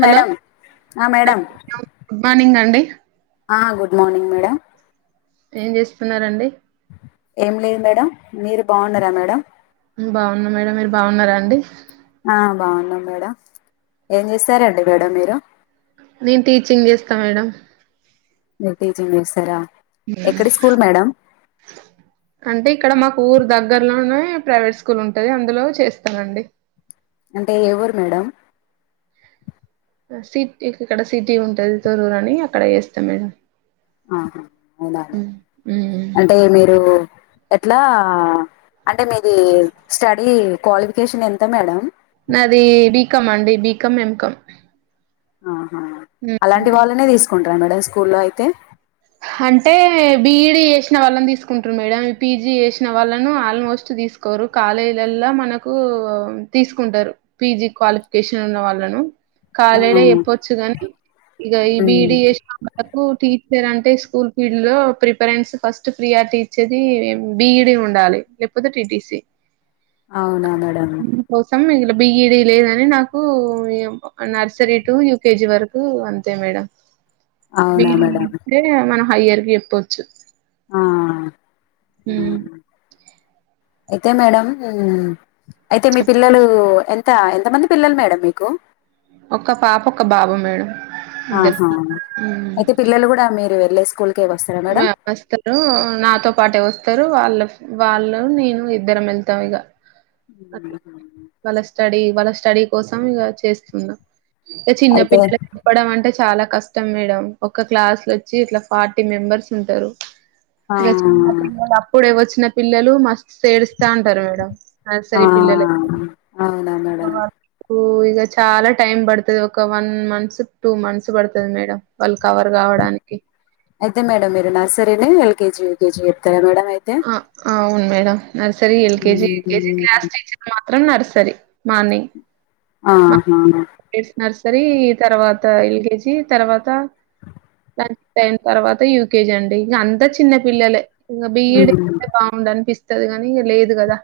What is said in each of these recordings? Hello ఆ madam good morning అండి ఆ గుడ్ మార్నింగ్ మేడం ఏం చేస్తున్నారండి ఏం లేదు మేడం మీరు బాగున్నారా మేడం మేము బాగున్నా మేడం మీరు బాగున్నారా అండి ఆ బాగున్నాం మేడం ఏం చేశారండి మేడం మీరు నేన్ టీచింగ్ చేస్తా మేడం మీరు టీచింగ్ చేస్తారా అ అ అంటే ఇక్కడ మాకు ఊరు దగ్గరలోనే ప్రైవేట్ స్కూల్ ఉంటది అందులో చేస్తానండి అంటే ఏ ఊరు మేడం సిటీ ఇక్కడ సిటీ ఉంటంది తొర్రూరు అని అక్కడ చేస్తా మేడం ఆహా అవునా అంటే మీరు ఎట్లా అంటే మీది స్టడీ క్వాలిఫికేషన్ ఎంత మేడం నాదీ బీకామ్ అండి బీకామ్ ఎంకామ్ ఆహా అలాంటి వాళ్ళనే తీసుకుంటారా మేడం స్కూల్లో అయితే అంటే బీఈడీ చేసిన వాళ్ళను తీసుకుంట్రు మేడం పీజీ చేసిన వాళ్ళను ఆల్మోస్ట్ తీసుకు తీసుకోరు కాలేజీలల్ల మనకు తీసుకుంటరు పీజి క్వాలిఫికేషన్ ఉన్న వాళ్ళను ఆ కాలేడ చెప్పొచ్చు గాని ఇగ ఈ ఉమ్, బిఈడి చేసిన వాళ్ళకు టీచర్ అం స్కూల్ ఫీల్డ్ లో ప్రిఫరెన్స్ ఫస్ట్ ఫ్రీ ఆర్టీ ఇచ్చేది బిఈడి ఉండాలి లేకపోతే టీటీసీ అవునా మేడం కోసం ఇలా బిఇడి లేదని నాకూ ఇగ నర్సరీ టు యూకెజి వరకు అంతే మేడం అవునా బీఈడి మేడం ఐతే హైయర్ కి చెప్పొచ్చు ఆ హు అయితే మేడం అయితే మీ చెప్ పిల్లలు ఎం త ఎంత మంది పిల్లలు మేడం మీకు ఒక్క పాప ఒక్క బాబు మేడం ఇద్దరు ఆహా మ్మ్ అయితే పిల్లలు గుడా మీరు వెళ్ళే స్కూల్కేకె వస్తారా మేడం వస్తరు నాతో పాటే వస్తరు వాళ్ళ వాళ్ళు నేను ఇద్దరం వెళ్తాం ఇగ అట్లా వాళ్ళ స్టడీ వాళ్ళ స్టడీ కోసం చేస్తున్నా ఇ చిన్న అయితే పిల్లలు చెప్పడం అంటే చాలా కష్టం మేడం ఒక క్లాస్ లో వచ్చి ఇట్లా పార్టీ మెంబర్స్ ఉంటారు ఆ ఇగ చిన్న పిల్లల ఇప్పుడే వచ్చిన పిల్లలు మస్త్ ఎడుస్తా ఉంటారు మేడం నర్సరీ పిల్లలలె. ఆహ్ అవునా మేడం. ఇక చాలా టైం పడుతది ఒక వన్ మంత్స్ టూ మంత్స్ పడుతది మేడం. వాళ్ళు కవర్ కావడానికి. అయితే మేడం మీరు నర్సరీని ఎల్కేజీ యుకేజీ పెడతారా మేడం అయితే. ఆ అవును madam nursery LKG UKG class teacher. మాత్రం నర్సరి మార్నింగ్. ఆహ్ ఆహా ఎస్ నర్సరీ తర్వాత ఎల్కేజి తర్వాత. టెన్ తర్వాత యూకేజి అండి ఇంక అంతా చిన్న పిల్లలే ఇక బిఈడి. ముందానిపిస్తాది కాని లేదు కదా.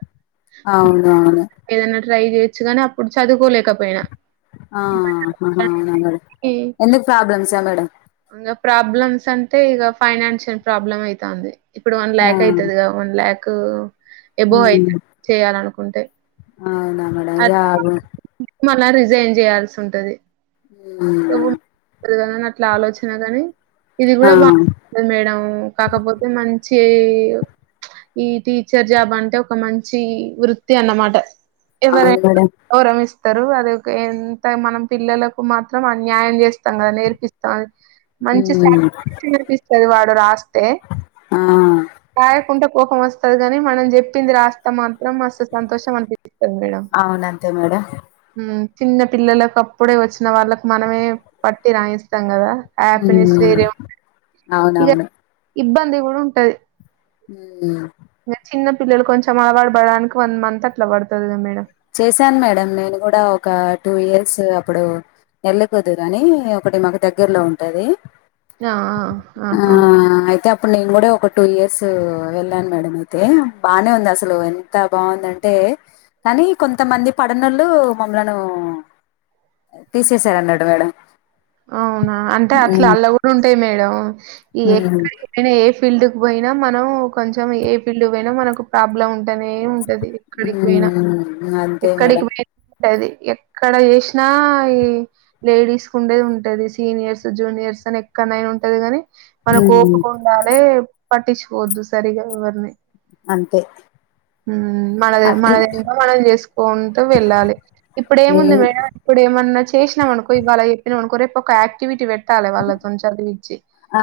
అవును అవును. ఏదైనా ట్రై చేయొచ్చు కానీ అప్పుడు చదువుకోలేకపోయినా. ఇప్పుడు ఆహ అవునా చదువుకోడానికి మేడం ఎందుకు ప్రాబ్లమ్సా మేడం. ఇంగా ప్రాబ్లమ్స్ అంటే ఇగ ఫైనాన్షియల్ ప్రాబ్లమ్ అయితాంది. ఇప్పుడు వన్ ల్యాక్ అయితదిగా వన్ ల్యాక్ ఎబోవ్ అయితది చేయ్యాలనుకుంటే. ఆహ్ అవునా మేడం జాబ్. మల్ల రిజైన్ చేయాల్సి ఉంటది. ఉమ్. కదని అట్లా ఆలోచన కాని ఇది ఆ కూడా బాగు. ఆహ్ మేడంమ్ కాకపోతే మంచి ఈవ్ ఈ టీచర్ జాబ్ అంటే ఒక మంచి వృత్తి అన్నమాట అవును ఎవరైనా. మేడం గౌరమిస్తారు. అది ఒక ఎంత మనం పిల్లలకు మాత్రం అన్యాయం చేస్తాం గా నేర్పి. మంచి మ్మ్ శాలరీ ఈయొచ్చు. ఇగ వాడు రాస్తే ఆ రాయకుండా కోపం వస్తది కాని మనం చెప్పింది రాస్తే. అంతా మాత్రం మస్తు సంతోషం హంది. అవును అంతే మేడం. ఉమ్ చిన్న పిల్లలకు అప్పుడే వచ్చిన వాళ్ళకు మనమే పట్టి రాయిస్తాం కదా. హ్యాపీనెస్ మ్మ్ వేరిమ్ ఇక అవునవును ఇబ్బంది కూడా ఉంటది. ఉమ్ ఉహూ. ఇంకా చిన్న పిల్లలు కొంచం అలవాటు పడానికి వన్ మంత్ అట్లా పడుతది కదా మేడం చేశాను మేడం నేను గుడా ఒక టూ ఇయర్స్ అప్పుడు బో. వెలిపోదు గానీ ఒకటి మాకు దగ్గరలో ఉంటది. ఆ ఆ ఆహా ఆహ్ అయితే అప్. అప్పుడు నేను కూడా ఒక టూ ఇయర్స్ వెళ్ళాను మేడం అయితే బాగానే ఉంది. అసలు ఎంత బాగుందంటే. కానీ కొంతమంది పడనోళ్ళు మమ్ములను. తీసేసారు అన్నాడు మేడం. అవునా అంటే అట్లా మ్మ్ అల్లా కూడా ఉంటాయి మేడం ఈ ఎక్కడ. మ్మ్ అయినా ఏ ఫీల్డ్ కు పోయినా మనం కొంచెం ఏ ఫీల్డ్ పోయినా మనకు ప్రాబ్లం ఉంట ఉంటేనే ఉంటాది ఎక్కడికి పోయినా మ్మ్ అంతే ఎక్కడికి మేడం పోయినా. ఉంటది ఎక్కడ చేసినా ఈ లేడీస్ కు ఉండేది ఉం ఉంటది సీనియర్స్ జూనియర్స్ అని ఎక్కడనైనా ఉంటది గాని మన మ్మ్ కోపం వినాలే పట్టించుకో వద్దు సరిగా ఎవరని. అంతే. మనది అట్ల మనదింకా మనం చేసుకుంటూ వెళ్ళాలి ఇప్పుడు నేను ఏముంది మేడం ఇప్పుడు ఏమన్నా చేసినాం అనుకో ఇవాళ చెప్పినాం అనుకో రేపు ఒక యాక్టివిటీ పె తాల వల్ల తోని చదివిచ్చి. ఆ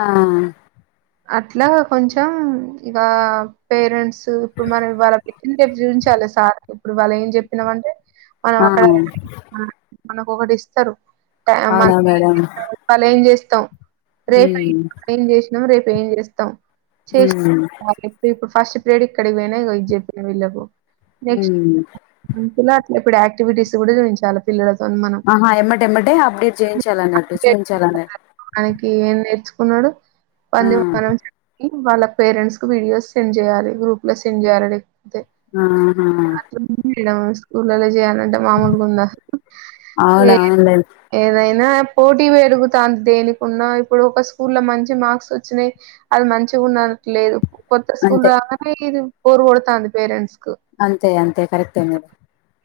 అట్లా కొంచెం ఇక పేరెంట్స్ ఇప్పుడు మనం ఇవాళ పెట్టిన రేపు చూయించాలి సార్ కి ఇప్పుడు వాళ్ళ ఏం చెప్పినాం అంటే ఆ అక్కడగని మ మనకు ఒకటి ఇస్తారు. క మ్ అవునా మేడం. ఇవాళ ఏం చేస్తాం. రేపై హ్మ్ ఏంమ్ చేసినాం రేపు ఏం చేస్తాం. చేస్ హ్మ్ ఆఫ్ ఇట్ ఇప్ ఫస్ట్ ఫ్రీడ్ ఇక్కడికి పోయినాయి. కద జెపు వీళ్ళకు. హ్మ్ గుంపులో అట్లా ఇప్పుడు యాక్టివిటీస్ కూడా చేయించాల పిల్లలతోన మనం ఆహా ఎమ్మటేమ్మటే అప్డేట్ చేయించాలన్నట్టు చూపించాలన్న ఆయనకి ఏం నేర్చుకున్నాడు ఆ [unintelligible] వాళ్ళ పేరెంట్స్ కు వీడియోస్ సెండ్ చేయాలి గ్రూప్ లో సెండ్ చేయాలి లేకపోతే ఊహూ మేడం స్కూల్లో నె చేయాలంటే మాముూలుగుందా. ఏ అవును అవునులేండి ఏదైనా పోటీ పెరుగుతాంది దేనికున్నా ఇప్పుడు ఒక స్కూల్ లో మంచి మార్క్స్ వచ్చినాయి అది మంచిగా ఉండనికి లేదు. కొత్త స్కూల్ అంతే రాగానే. ఇది బోరు కొడతా అంది పేరెంట్స్ కు అంతే అంతే కరెక్టే అది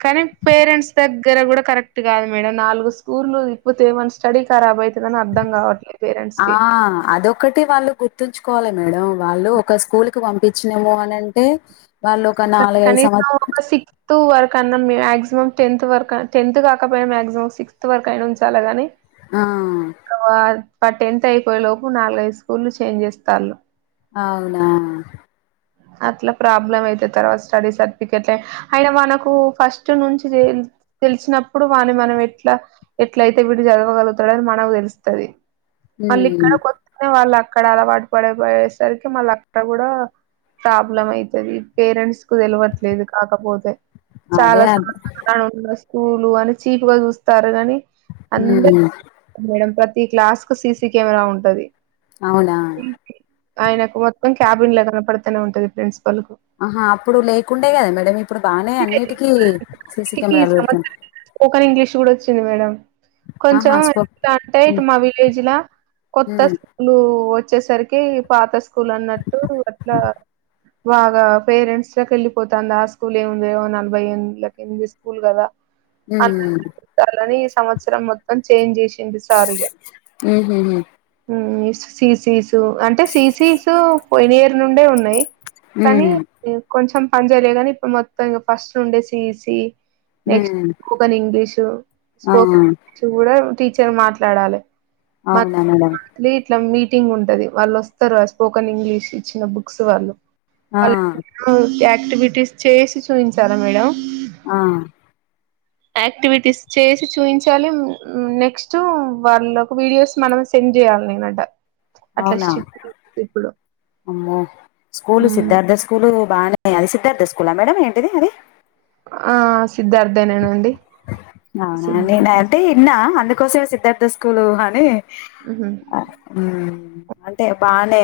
కానీ పేరెంట్స్ దగ్గర కూడా కరెక్ట్ కాదు మేడం నాలుగు స్కూలు ఇపోతేమని స్టడీ కరాబ్ అయితుదని అర్థం కావట్లే పేరెంట్స్ కి ఆ అదొకటి వాళ్ళు గుర్తుంచుకోవాలి మేడం వాళ్ళు ఒక స్కూల్ కి పంపించినము అని అంటే వాళ్ళు ఒక నాలుగైదు సంవత్సరం టూ వరక్ అన్నాం మాక్సిమం టెన్త్ వరక్ టెన్త్ కాకపోయినా మాక్సిమం సిక్స్త్ వరకు అయినా ఉంచాలాగాని ఆ ఇక టెన్త్ అయిపోయే లోపు నాలుగైదు స్కూల్లు చేంజ్ చేస్తళ్ళు అవునా అట్లా ప్రాబ్లమ్ అయితే తర్వాత స్టడీ సర్టిఫికెట్ అయిన మనకు ఫస్ట్ నుంచి చేయిం తెలిసినప్పుడు వాని మనం ఎట్లా ఎట్ల అయితే వీడు చదవగలుగుతాడని మనకు తెలుస్తది మళ్ళీ హ్మ్ ఇక్కడ కొత్తగా వాళ్ళు అక్కడ అలవాటు పడపోయేసరికి మళ్ళ అక్కడ కూడా ప్రాబ్లం అయితది పేరెంట్స్ కు తెలివట్లేదు కాక పోతే అదే చాలా సం అద్ ఫలానా స్కూలు అని చీప్ గా చూస్తారు కాని అందరూ హ్మ్ మేడం ప్రతి క్లాస్ కు సిసి కెమెరా ఉంటది అవునా ఆయనకు మొత్తం క్యాబిన్ లో కనపడుతనే ఉంటది ప్రిన్సిపల్ కు ఆహా అప్పుడు లేకుండే కదా మేడం ఇప్పుడు బానే అన్నిటికీ సీసీ టికి కెమెరాలు పెడుతునయి సంవత్సరం స్పోకన్ ఇంగ్లీష్ కూడా వచ్చింది మేడం ఆహా కొంచెం స్పో ఎలా అంటే ఇటు హ్మ్ మా విలేజ్ కొత్త హ్మ్ లు వచ్చేసరికి పాత స్కూల్ అన్నట్టు అట్లా బాగా పేరెంట్స్ లోక వెళ్ళిపోతంది ఆ స్కూల్ ఏముంది నలభై ఏళ్ల కింది స్కూల్ కదా హ్మ్ సర్లే ని ఈ సంవత్సరం మొత్తం చేంజ్ చేసింది సారిగా ఊహుహు సీసీసు అంటే సీసీసు పోయిన ఇయరు నుండే ఉన్నాయి కానీ హ్మ్ కొంచెం పని చేయలే అని ఇప్పుడు మొత్తం ఇంక ఫస్ట్ ఉండే సిసి హ్మ్ నెక్స్ట్ హ్మ్. స్పోకెన్ ఇంగ్లీషు ఆ స్పోకన్ ఈ కూడా టీచర్ మాట్లాడాలి మ అవునా మేడం లే ఇట్లా మీటింగ్ ఉంటది వాళ్ళు వస్తారు స్పోకన్ ఇంగ్లీష్ ఇచ్చిన బుక్స్ వాళ్ళు ఆ వాళ్ళ యాక్టివిటీస్ చేసి చూయిించారా మేడం ఆ యాక్టివిటీస్ చేసి చూయిించాలి మ్ నెక్స్ట్ వాళ్ళ ఒక వీడియోస్ మనం సెండ్ చేయాలి నేనంట అట్లా అవునా స్ట్రీట్ ఇప్పుడు అమ్మో స్కూలు సిద్ధార్థ స్కూలు బాగానే అది సిద్ధార్థ స్కూలా మేడం ఏంటిది అది ఆ సిద్ధార్థే నేనాండి సిద్ నిడా అందుకోస మే సిద్ధార్థ స్కూలు అని ఉహు ఆ ఉమ్ అంటే బానే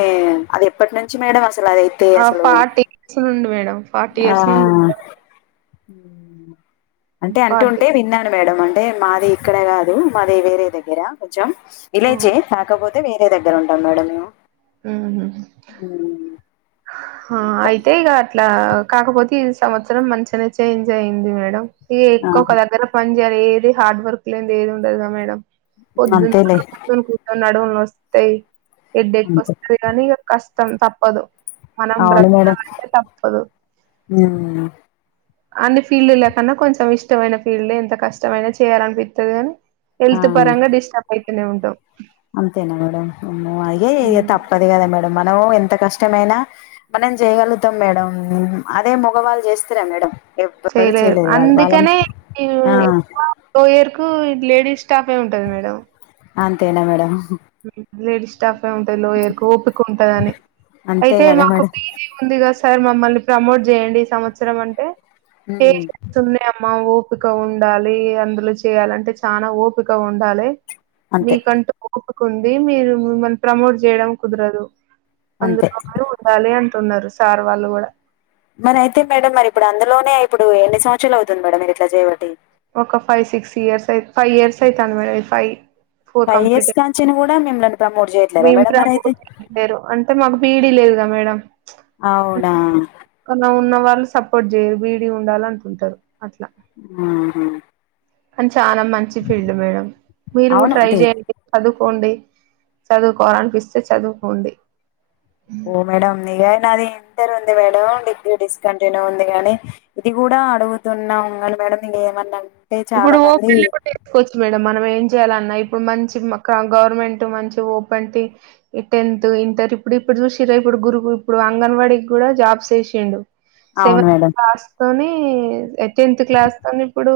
అది ఎప్పటి నుంచి మేడం అసలు అదై ఆ అసలు ఫార్టీ ఇయర్స్ నుండి మేడం ఫార్టీ ఇయర్స్ నుండి అంటే అంటూ ఫార్టీ ఉంటే విన్నాను మేడం అంటే మాది ఇక్కడ కాదు మాది వేరే దగ్గర కొంచెం ఆ విలేజ్ కాకపోతే వేరే దగ్గర ఉంటాం మేడం మేము మ్ మ్ ఉమ్. అయితే ఇగ ఇట్లా కాకపోతే ఈ సంవత్సరం మంచిగానే చేంజ్ అయింది మేడం ఇ ఆ ఎక్కువ ఒక దగ్గర పని చేయాలి ఏది హార్డ్ వర్క్ లేందే ఏది ఉండదుగా మేడం పొద్దు అంతేలే నడువులు నొస్తాయి హెడేక్ అంతే వస్తది కాని కష్టం తప్పదు మనం అవును మేడం బ్రతకాలంటే తప్పదు మ్ అన్ని ఫీల్డ్ లేకున్నా కొంచెం ఇష్టమైన ఫీల్డ్ ఎంత కష్టమైనా చేయాలనిపిత్తది కాని ఆ హెల్త్ పరంగా డిస్టర్బ్ ఐవుతూనే ఉంటాం అంతేనా మేడం ఇ అదే ఉమ్, తప్పదు కదా మేడం మనం ఎంత కష్టమైనా మనం చేయగలుగుతాం మేడం అదే మగవాళ్ళు చేస్తరా మేడం ఎప్పురు చేయలేరు చేయలేరువాళ వాళం అందుకనే ఈ ఆ ఎక్కువ లోయర్ కు లేడీస్ స్టాఫ్ ఏ ఉంటది మేడం అంతే నా మేడం లేడీస్ స్టాఫ్ ఉంటాది లోయర్కు ఓపిక ఉంటందని అంతే అయితే కదా మాకు మేడం ప ఉందిగాదా సార్ మమ్మల్ని ప్రమోట్ చేయండి ఈ సంవత్సరం అంటే హ్మ్. సనె అమ్మ ఓపిక ఉండాలి అందులో చేయాల అంటే చాన ఓపిక ఉండాలె అంతే మీకంటూ ఒపిక ఉంది మీరు మిమ్మల్ని ప్రమోట్ చేయడం కుదరదు అంతే చూడాలి అంటున్నారు సార్ వాళ్ళు కూడా మరి అయితే పేడం మరి ఇప్పుడు అందులోనే ఇప్పుడు ఎన్ని సంవత్సరాలు అవుతుంది మేడమ్రి ఇట్లా చేయబడి ఒక five six years five years అవుతుంది మేడం ఫైవ్ ఫైవ్ ఇయర్స్ కాంచీ కూడా మిమ్మల్ని ప్రమోట్ చేయట్లేరా మేడం మరి అయితే రు అంటే మాకు బీఈడి లేదుగా మేడమ్ అవునవును కొన ఉన్న వాళ్ళు సపోర్ట్ చేయరు బిఈడి ఉండాలనుకుంటారు అట్లా ఊహు కానీ చాలా మంచి ఫీల్డ్ మేడం మీరు కూడా అవును ట్రై డి చేయండి. చదువుకోండి చదువుకోవాలినిపిస్తే చదువుకోండి ఓ మేడం నిగెది ఇంటర్ ఉంది మేడం డిగ్రీ డిస్కంటిన్యూ ఉంది గాని ఇది కూడా అడుగుతున్నా ఉంగి మేడం ఇకేమన్నా ఇప్పుడు ఓపెన్ [unintelligible] కోవచ్చు మేడం మనం ఏం చేయాలన్నా ఇప్పుడు మంచి గవర్నమెంట్ మంచి ఓపెన్టీ టెన్త్ ఇంటర్ ఇప్పుడు ఇప్పుడు చూశిర్ర ఇప్పుడు గురుకు ఇప్పుడు అంగన్వాడీకి కూడా జాబ్స్ ఏషిండు అవును సెవెన్త్ మేడం క్లాస్తోని టెన్త్ క్లాస్తోని ఇప్పుడు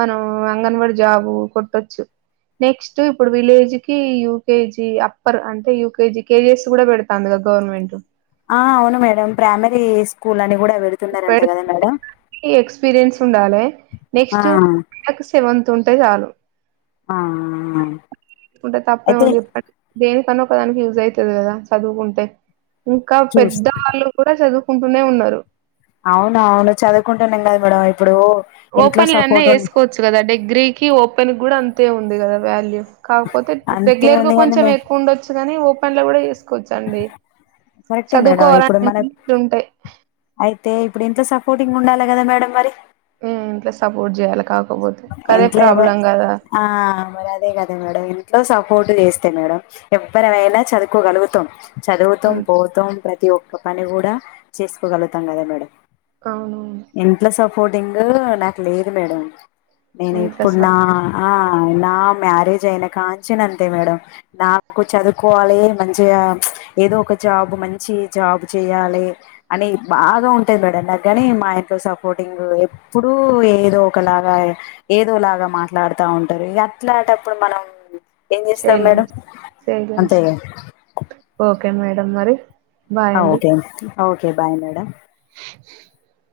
మనం అంగన్వాడి జాబు కొట్టొచ్చు నెక్స్ట్ ఇప్పుడు విలేజ్కి యూకేజీ అప్పర్ అంటే యూకేజీ కేజీఎస్ కూడ పెడ్ తాందిగ గవర్నమెంట్ ఆ అవును మేడం ప్రైమరీ స్కూల్ అని కూడ పెడుతున్నరంట కద మేడం కి ఎక్స్పీరియన్స్ ఉండాలె ఆ నెక్ట్స్ సెవెంత్ ఉంటే చాలు ఆ కుంటే అయితే తప్పేముంది పట్టు దేనికన్న ఒకదానికి యూజ్ అయితది కదా చదువుకుంటే ఇంకా చూస్ పెద్ద వాళ్ళు కూడా చదువుకుంటూనే ఉన్నారు అవునవును చదువుకుంటున్నాం కదా మేడం ఇప్పుడు ఇంట్లో ఓపెన్ల అన్న సపోర్ట్ ఉ చేసుకోవచ్చు కదా డిగ్రీకి ఓపెన్ కూడా అంతే ఉంది కదా వాల్యూ కాకపోతే అంతే రెగ్యులర్గ ఉంది కాని కొంచెం మే ఎక్కువ ఉండొచ్చు కాని ఓపెన్ల కూడ చూ కరెక్టే మేడం ఇప్పుడు చదువుకోవాలంటే మన ఫుల్లు ఉంటయి అయితే ఇప్పుడు ఇంత సపోర్టింగ్ ఉండాలె కద మేడం మరి ఇంట్లో సపోర్ట్ చేయ్యాలి కాకపోతే అదే ఇంట్లో ఎవ ప్రాబ్లం కదా ఆ మరి అదే కదా మేడం ఇంట్లో సపోర్ట్ చేస్తే మేడం ఎవ్వరమైనా చదువుకోగలుగుతం చదువుతం అంతే పోతం ప్రతి ఒక్క పని కూడా చేసుకోగలుగుతం కదా మేడం అవును ఇంట్లో సపోర్టింగ్ నాకు లేదు మేడం నేను ఇంట్లో ఇప్పుడు నా సపోర్ట్ ఆ నా మ్యారేజ్ అయినా కాంచెల్లి అంతే మేడం నాకు చదువుకోవాలి మంచిగా ఏదో ఒక జాబ్ మంచి జాబ్ చెయ్యాలే అని బాగా ఉంటది మేడం నాకు గని మా ఇంట్లో సపోర్టింగ్ ఇప్పుడు ఏదో ఒకలాగా ఏదోలాగా మాట్లాడుతా ఉంటరు ఇగ అట్లాంటప్పుడు మనం ఏం చేస్తం చేయలేం మేడం చేయలేం అంతేగా చేయలేం. ఓకే మేడం మరి ఆ ఓకే ఓకే బాయ్ మేడం ముహామ్